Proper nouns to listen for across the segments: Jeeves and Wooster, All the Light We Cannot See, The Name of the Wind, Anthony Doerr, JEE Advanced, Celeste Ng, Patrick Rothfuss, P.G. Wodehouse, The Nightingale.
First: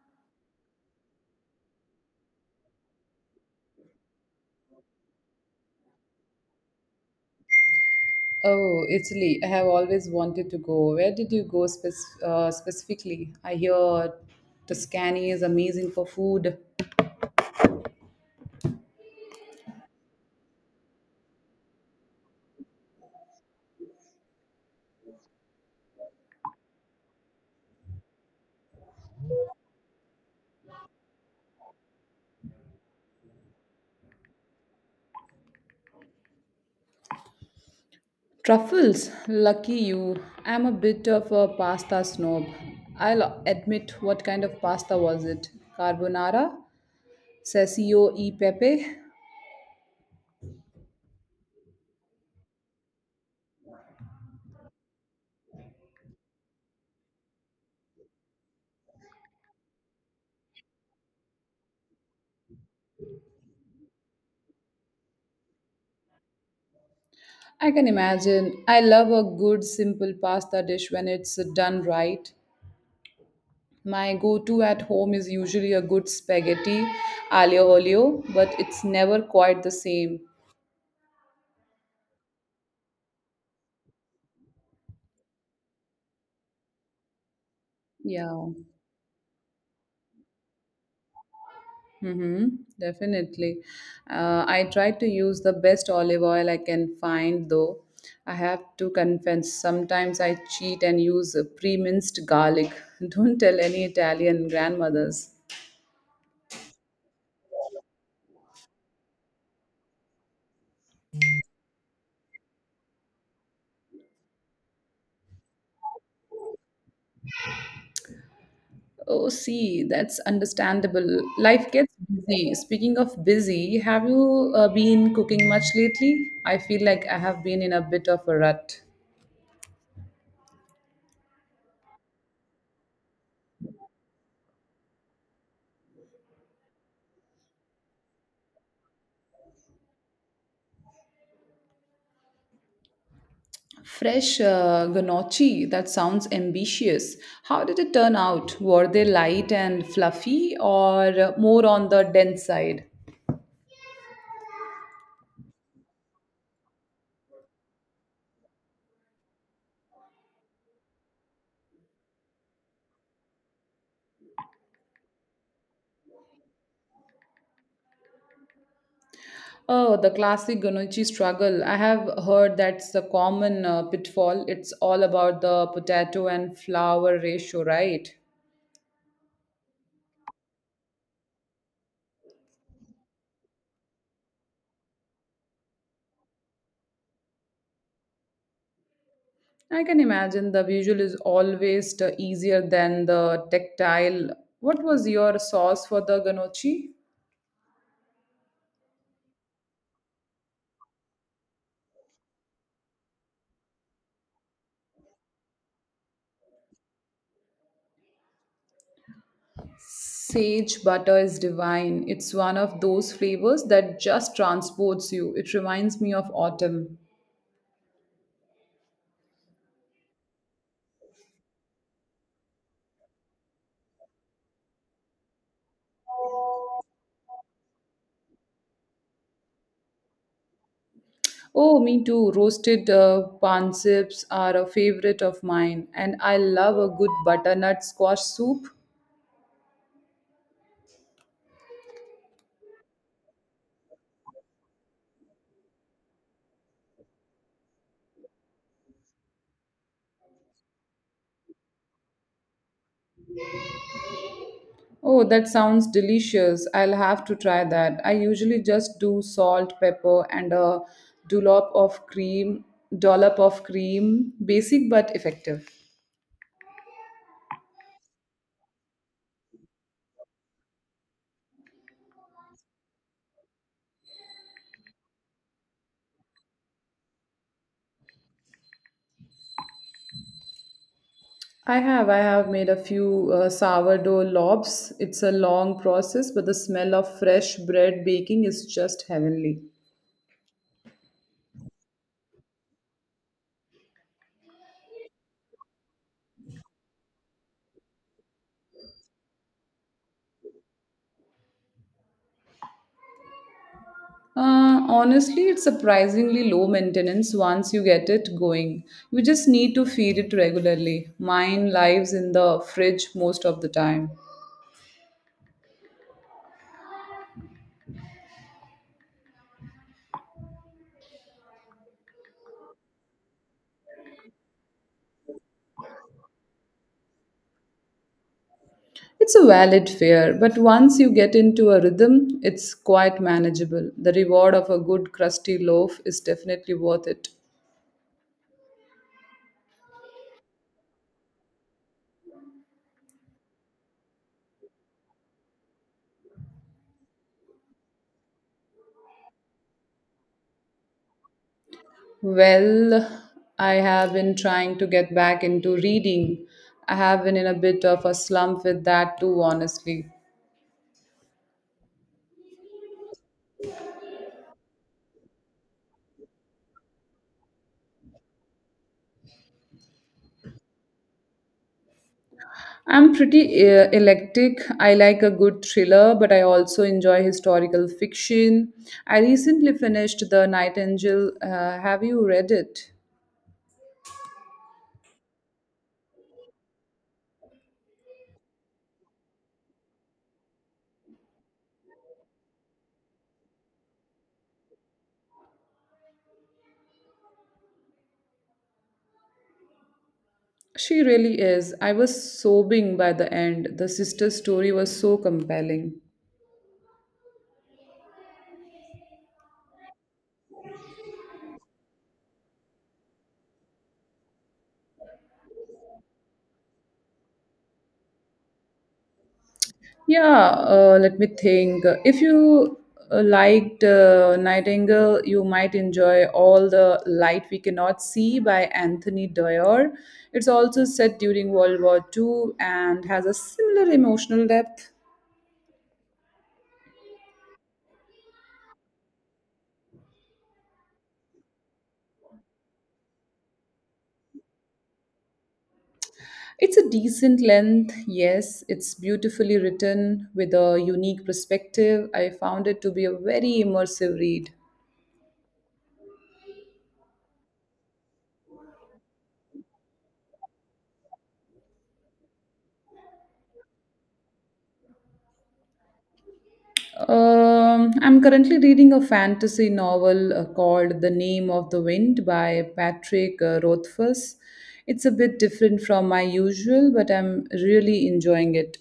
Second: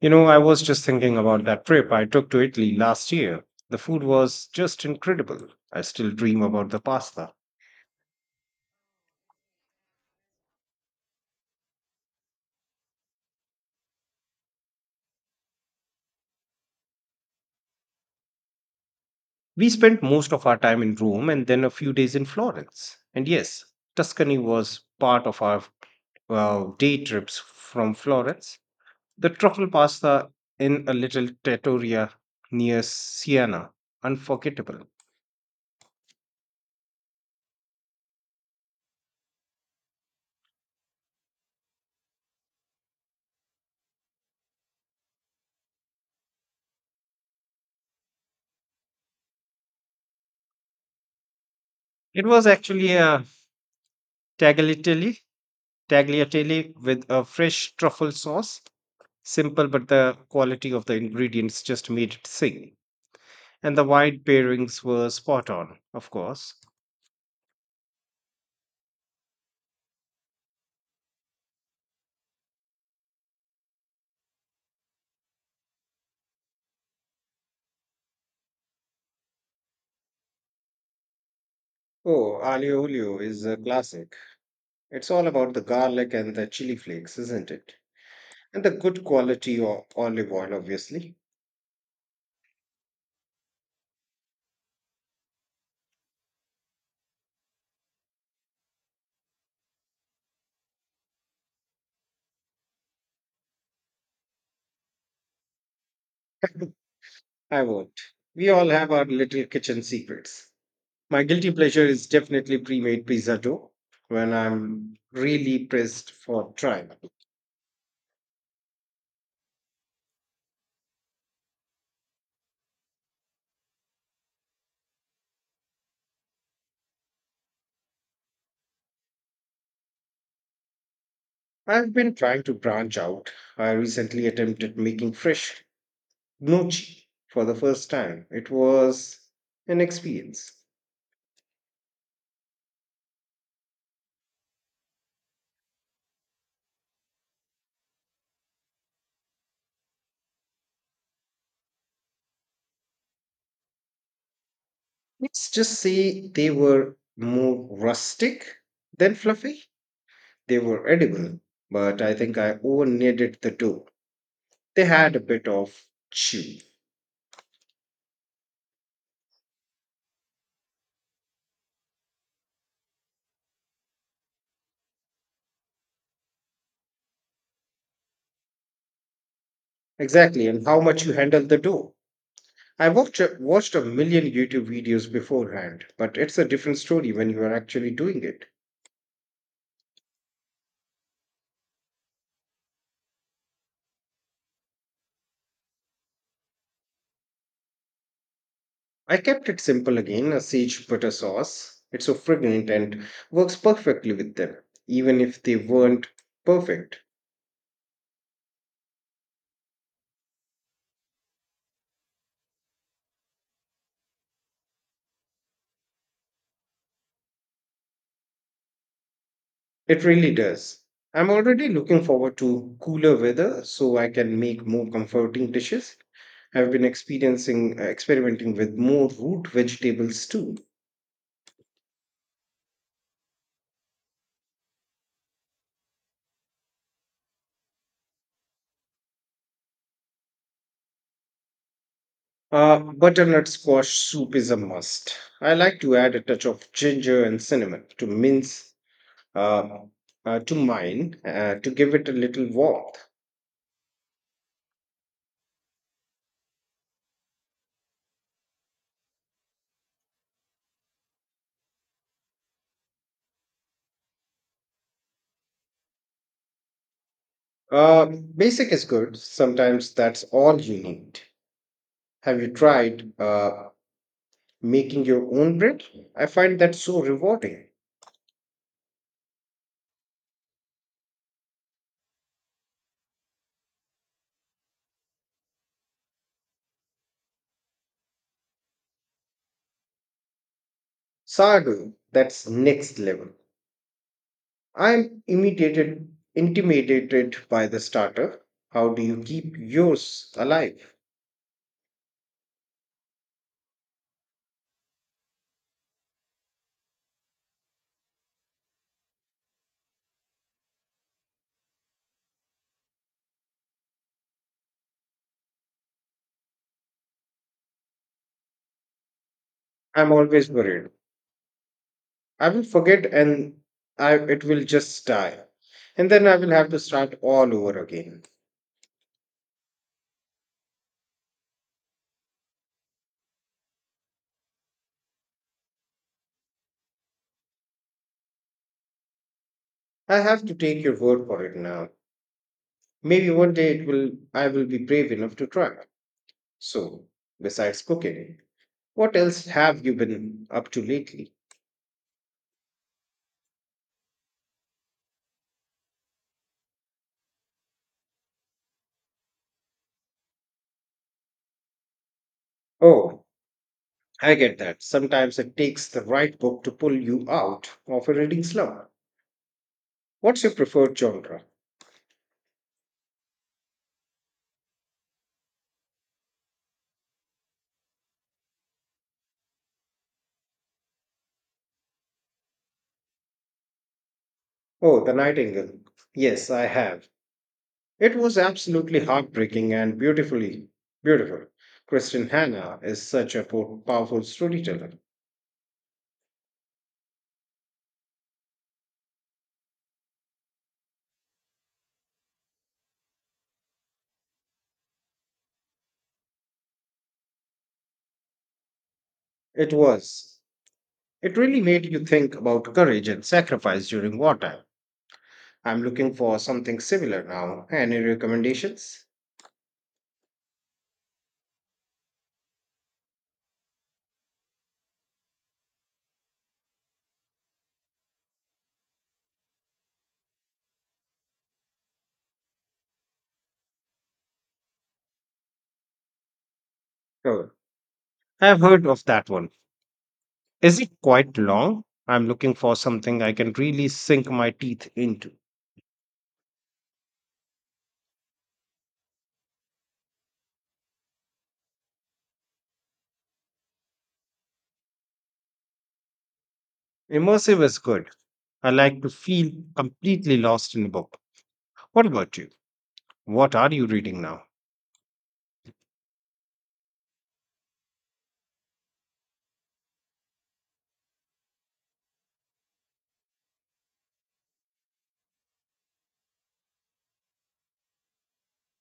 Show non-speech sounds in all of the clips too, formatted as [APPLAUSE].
You know, I was just thinking about that trip I took to Italy last year. The food was just incredible. I still dream about the pasta. Oh, Italy. I have always wanted to go. Where did you go specifically? I hear Tuscany is amazing for food. We spent most of our time in Rome and then a few days in Florence. And yes, Tuscany was part of our day trips from Florence. The truffle pasta in a little trattoria near Siena, unforgettable. Truffles. Lucky you. I'm a bit of a pasta snob. I'll admit, what kind of pasta was it? Carbonara? Ceccio e pepe? It was actually a tagliatelle, tagliatelle with a fresh truffle sauce. Simple, but the quality of the ingredients just made it sing. And the wine pairings were spot on, of course. I can imagine. I love a good simple pasta dish when it's done right. My go-to at home is usually a good spaghetti aglio olio, but it's never quite the same. Oh, aglio olio is a classic. It's all about the garlic and the chili flakes, isn't it? Yeah. And the good quality of olive oil, obviously. Mm-hmm, definitely. I try to use the best olive oil I can find, though. I have to confess, sometimes I cheat and use a pre-minced garlic. [LAUGHS] Don't tell any Italian grandmothers. [LAUGHS] I won't. We all have our little kitchen secrets. My guilty pleasure is definitely pre made pizza dough when I'm really pressed for time. Oh, see, that's understandable. Life gets busy. Speaking of busy, have you been cooking much lately? I feel like I have been in a bit of a rut. I've been trying to branch out. I recently attempted making fresh Gnocchi for the first time. It was an experience. Fresh gnocchi, that sounds ambitious. How did it turn out? Were they light and fluffy or more on the dense side? Let's just say they were more rustic than fluffy. They were edible, but I think I over kneaded the dough. They had a bit of chew. Oh, the classic gnocchi struggle. I have heard that's a common pitfall. It's all about the potato and flour ratio, right? Exactly, and how much you handle the dough. I watched a million YouTube videos beforehand, but it's a different story when you are actually doing it. I can imagine the visual is always easier than the tactile. What was your sauce for the ganochi? I kept it simple again a siege butter sauce. It's so fragrant and works perfectly with them, even if they weren't perfect. Sage butter is divine. It's one of those flavors that just transports you. It reminds me of autumn. It really does. I'm already looking forward to cooler weather so I can make more comforting dishes. I've been experiencing experimenting with more root vegetables too. Oh, me too. Roasted panships are a favorite of mine, and I love a good butternut squash soup. Butternut squash soup is a must. I like to add a touch of ginger and cinnamon to mince uh, to mine to give it a little warmth. Oh, that sounds delicious. I'll have to try that. I usually just do salt, pepper, and a dollop of cream, dollop of cream. Basic but effective. Uh, Basic is good. Sometimes that's all you need. Have you tried making your own bread? I find that so rewarding. I have. I have made a few sourdough lobs. It's a long process, but the smell of fresh bread baking is just heavenly. Sago, that's next level. I'm imitated, intimidated by the starter. How do you keep yours alive? Honestly, it's surprisingly low maintenance once you get it going. You just need to feed it regularly. Mine lives in the fridge most of the time. I'm always worried. I will forget and it will just die. And then I will have to start all over again. It's a valid fear, but once you get into a rhythm, it's quite manageable. The reward of a good crusty loaf is definitely worth it. I have to take your word for it now. Maybe one day it will I will be brave enough to try. So, besides cooking, what else have you been up to lately? Well, I have been trying to get back into reading. I have been in a bit of a slump with that too, honestly. Oh, I get that. Sometimes it takes the right book to pull you out of a reading slump. What's your preferred genre? I'm pretty eclectic. I like a good thriller, but I also enjoy historical fiction. I recently finished The Nightingale. Have you read it? Oh, The Nightingale. Yes, I have. It was absolutely heartbreaking and beautiful. Kristen Hannah is such a powerful storyteller. She really is. I was sobbing by the end. The sister's story was so compelling. It was. It really made you think about courage and sacrifice during wartime. I'm looking for something similar now. Any recommendations? Yeah, let me think. If you liked Nightingale, you might enjoy All the Light We Cannot See by Anthony Doerr. It's also set during World War Two and has a similar emotional depth. Oh, I've heard of that one. Is it quite long? I'm looking for something I can really sink my teeth into. It's a decent length, yes. It's beautifully written with a unique perspective. I found it to be a very immersive read. Immersive is good. I like to feel completely lost in a book. What about you? What are you reading now? I'm currently reading a fantasy novel called The Name of the Wind by Patrick Rothfuss. It's a bit different from my usual, but I'm really enjoying it.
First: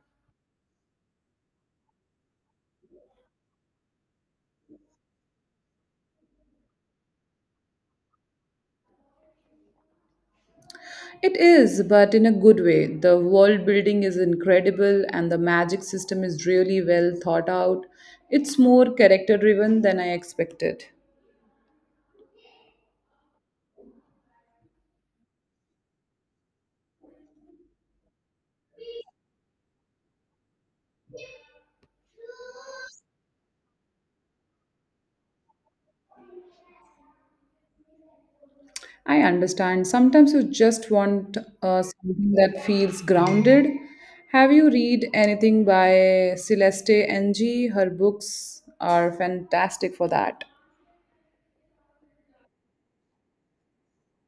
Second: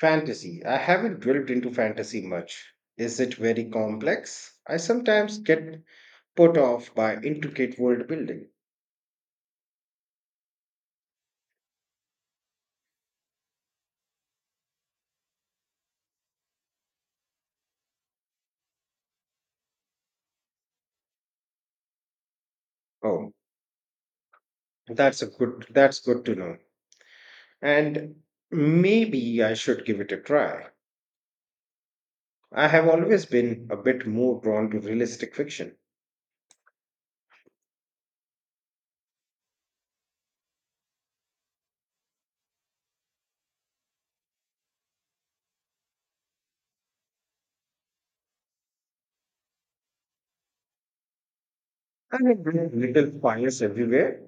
Fantasy. I haven't delved into fantasy much. Is it very complex? I sometimes get put off by intricate world building. It is, but in a good way. The world building is incredible and the magic system is really well thought out. It's more character driven than I expected. Oh, that's good to know. And maybe I should give it a try. I have always been a bit more drawn to realistic fiction. I understand. Sometimes you just want something that feels grounded. Have you read anything by Celeste Ng? Her books are fantastic for that. I mean, with little fires everywhere.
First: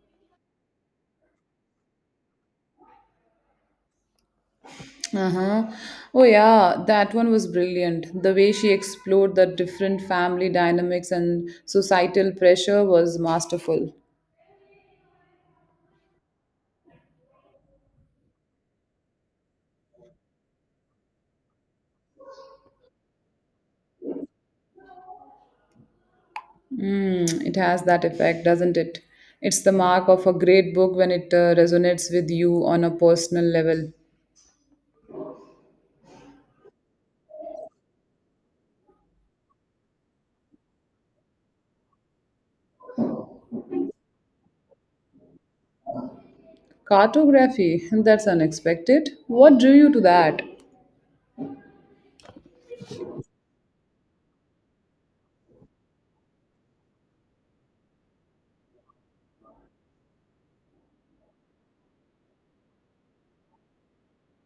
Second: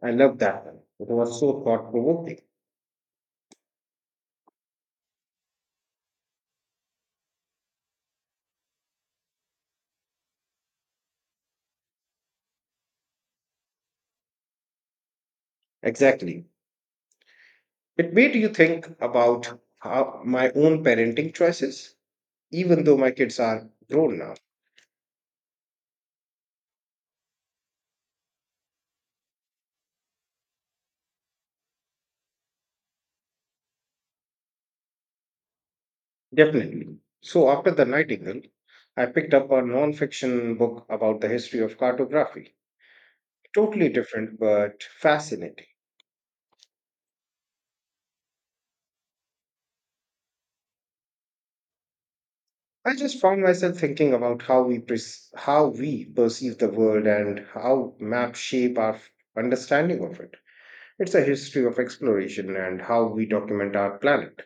I love that one. It was so thought provoking. Uh-huh. Oh yeah, that one was brilliant. The way she explored the different family dynamics and societal pressure was masterful. Exactly. It made you think about how my own parenting choices, even though my kids are grown now. Mm, it has that effect, doesn't it? It's the mark of a great book when it resonates with you on a personal level. Definitely. So after the Nightingale, I picked up a non-fiction book about the history of cartography. Totally different, but fascinating. Cartography, that's unexpected. What drew you to that? I just found myself thinking about how we perceive the world and how maps shape our understanding of it. It's a history of exploration and how we document our planet.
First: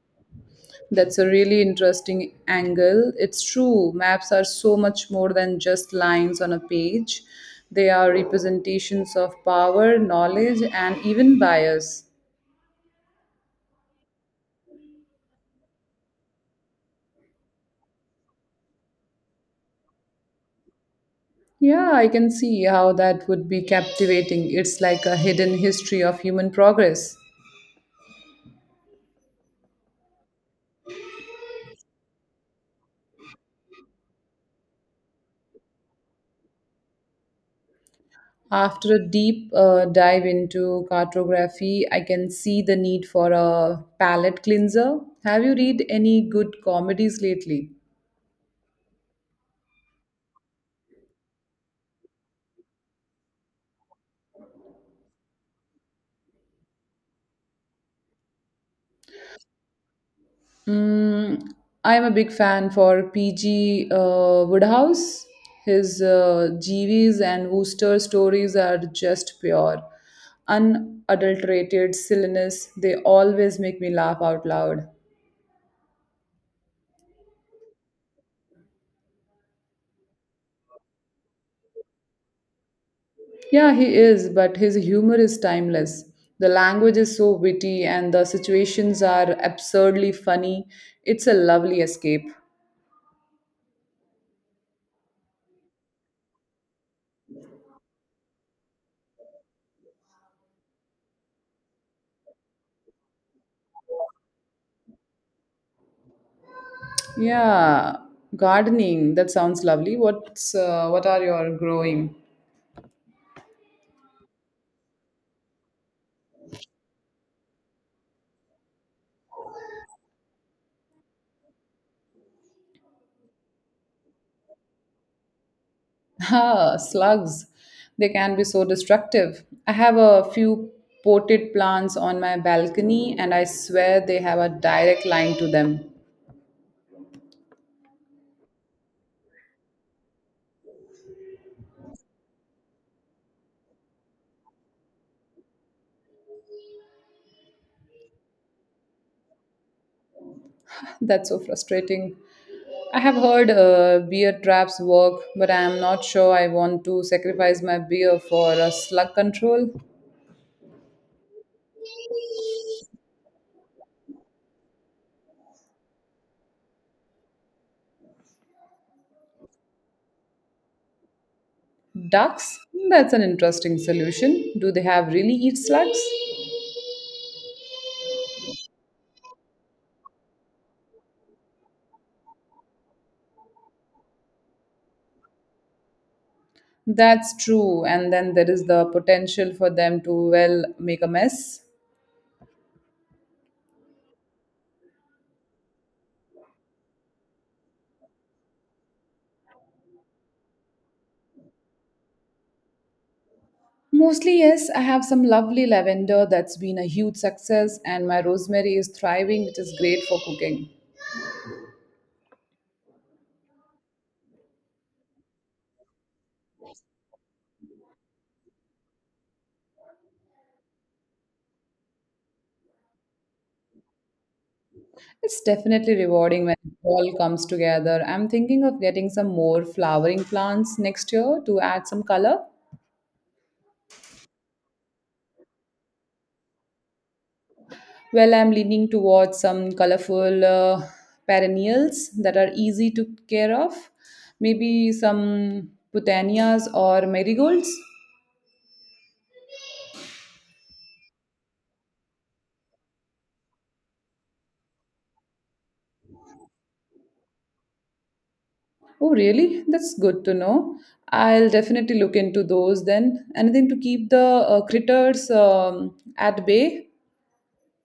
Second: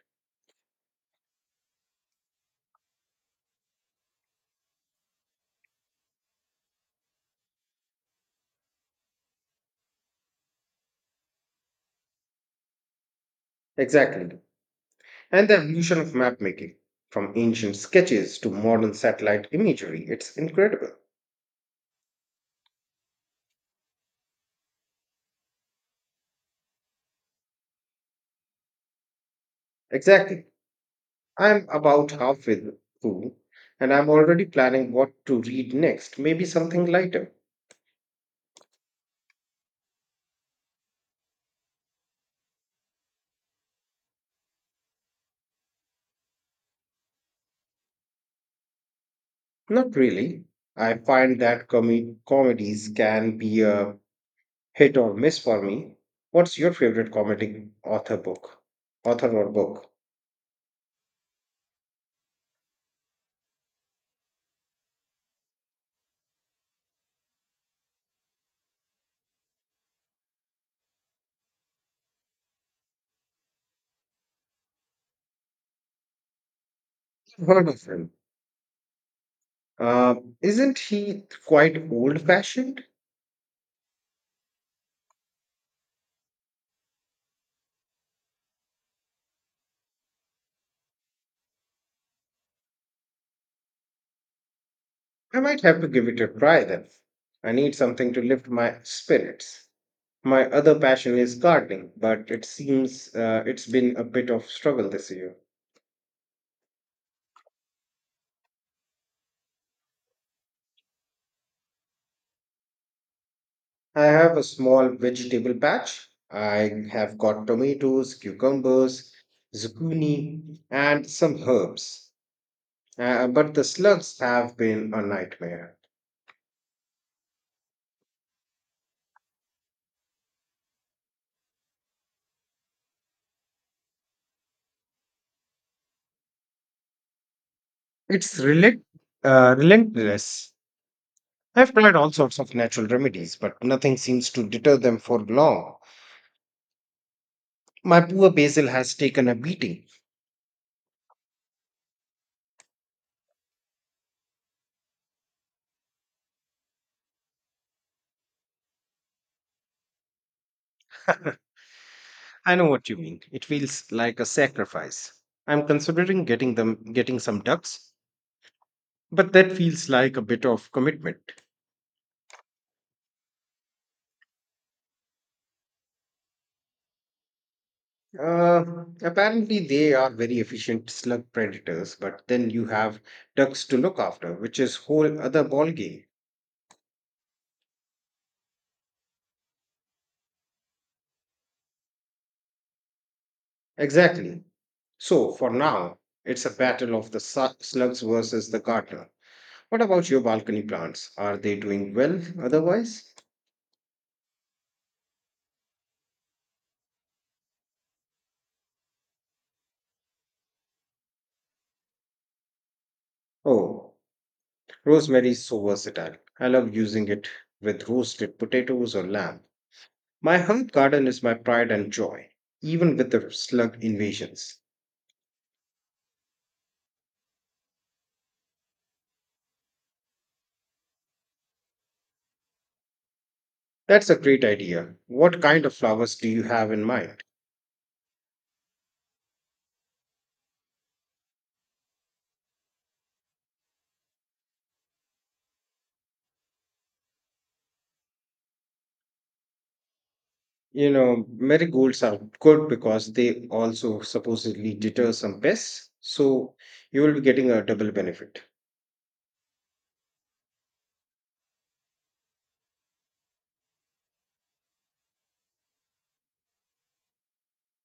That's a really interesting angle. It's true, maps are so much more than just lines on a page, they are representations of power, knowledge, and even bias. Exactly. And the evolution of map making from ancient sketches to modern satellite imagery. It's incredible. Yeah, I can see how that would be captivating. It's like a hidden history of human progress. Exactly. I'm about halfway through and I'm already planning what to read next, maybe something lighter. After a deep dive into cartography, I can see the need for a palette cleanser. Have you read any good comedies lately? Not really. I find that comedies can be a hit or miss for me. What's your favorite comedy author book? Author or book? Mm, I'm a big fan for P.G. Woodhouse. His Jeeves and Wooster stories are just pure, unadulterated silliness. They always make me laugh out loud. [LAUGHS] I've heard of him. Uh, isn't he quite old fashioned? Yeah, he is, but his humor is timeless. The language is so witty and the situations are absurdly funny. It's a lovely escape. I might have to give it a try then. I need something to lift my spirits. My other passion is gardening, but it seems it's been a bit of struggle this year. Yeah, gardening, that sounds lovely. What are your growing? I have a small vegetable patch. I have got tomatoes, cucumbers, zucchini, and some herbs. But the slugs have been a nightmare. [LAUGHS] Ah, slugs. They can be so destructive. I have a few potted plants on my balcony and I swear they have a direct line to them. It's relentless. I've tried all sorts of natural remedies, but nothing seems to deter them for long. My poor Basil has taken a beating. That's so frustrating. I have heard beer traps work, but I am not sure I want to sacrifice my beer for a slug control. [COUGHS] I know what you mean. It feels like a sacrifice. I'm considering getting some ducks, but that feels like a bit of commitment. Ducks? That's an interesting solution. Do they have really eat slugs? Uh, Apparently, they are very efficient slug predators, but then you have ducks to look after, which is whole other ballgame. That's true, and then there is the potential for them to, well, make a mess. Exactly. So for now, it's a battle of the slugs versus the gardener. What about your balcony plants? Are they doing well otherwise? Mostly, yes, I have some lovely lavender that's been a huge success, and my rosemary is thriving, which is great for cooking. Oh, rosemary is so versatile. I love using it with roasted potatoes or lamb. My herb garden is my pride and joy, even with the slug invasions. It's definitely rewarding when it all comes together. I'm thinking of getting some more flowering plants next year to add some color. That's a great idea. What kind of flowers do you have in mind? Well, I'm leaning towards some colorful perennials that are easy to care of. Maybe some putannias or marigolds. You know, marigolds are good because they also supposedly deter some pests, so you will be getting a double benefit. Oh, really? That's good to know. I'll definitely look into those then. Anything to keep the critters at bay?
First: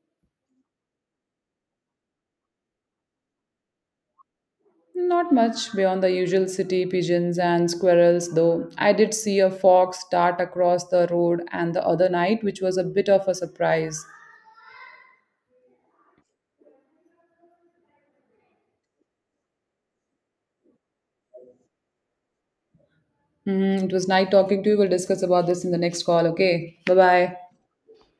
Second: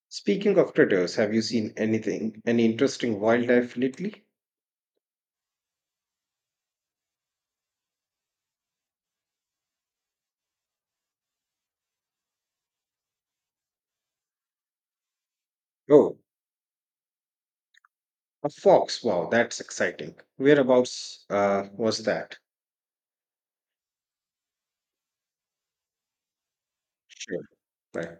Speaking of critters, have you any interesting wildlife lately? Not much beyond the usual city pigeons and squirrels, though. I did see a fox dart across the road and the other night, which was a bit of a surprise. Oh, a fox. Wow, that's exciting. Whereabouts was that? Mhm, it was nice talking to you. We'll discuss about this in the next call, okay? Bye bye. Sure. Bye.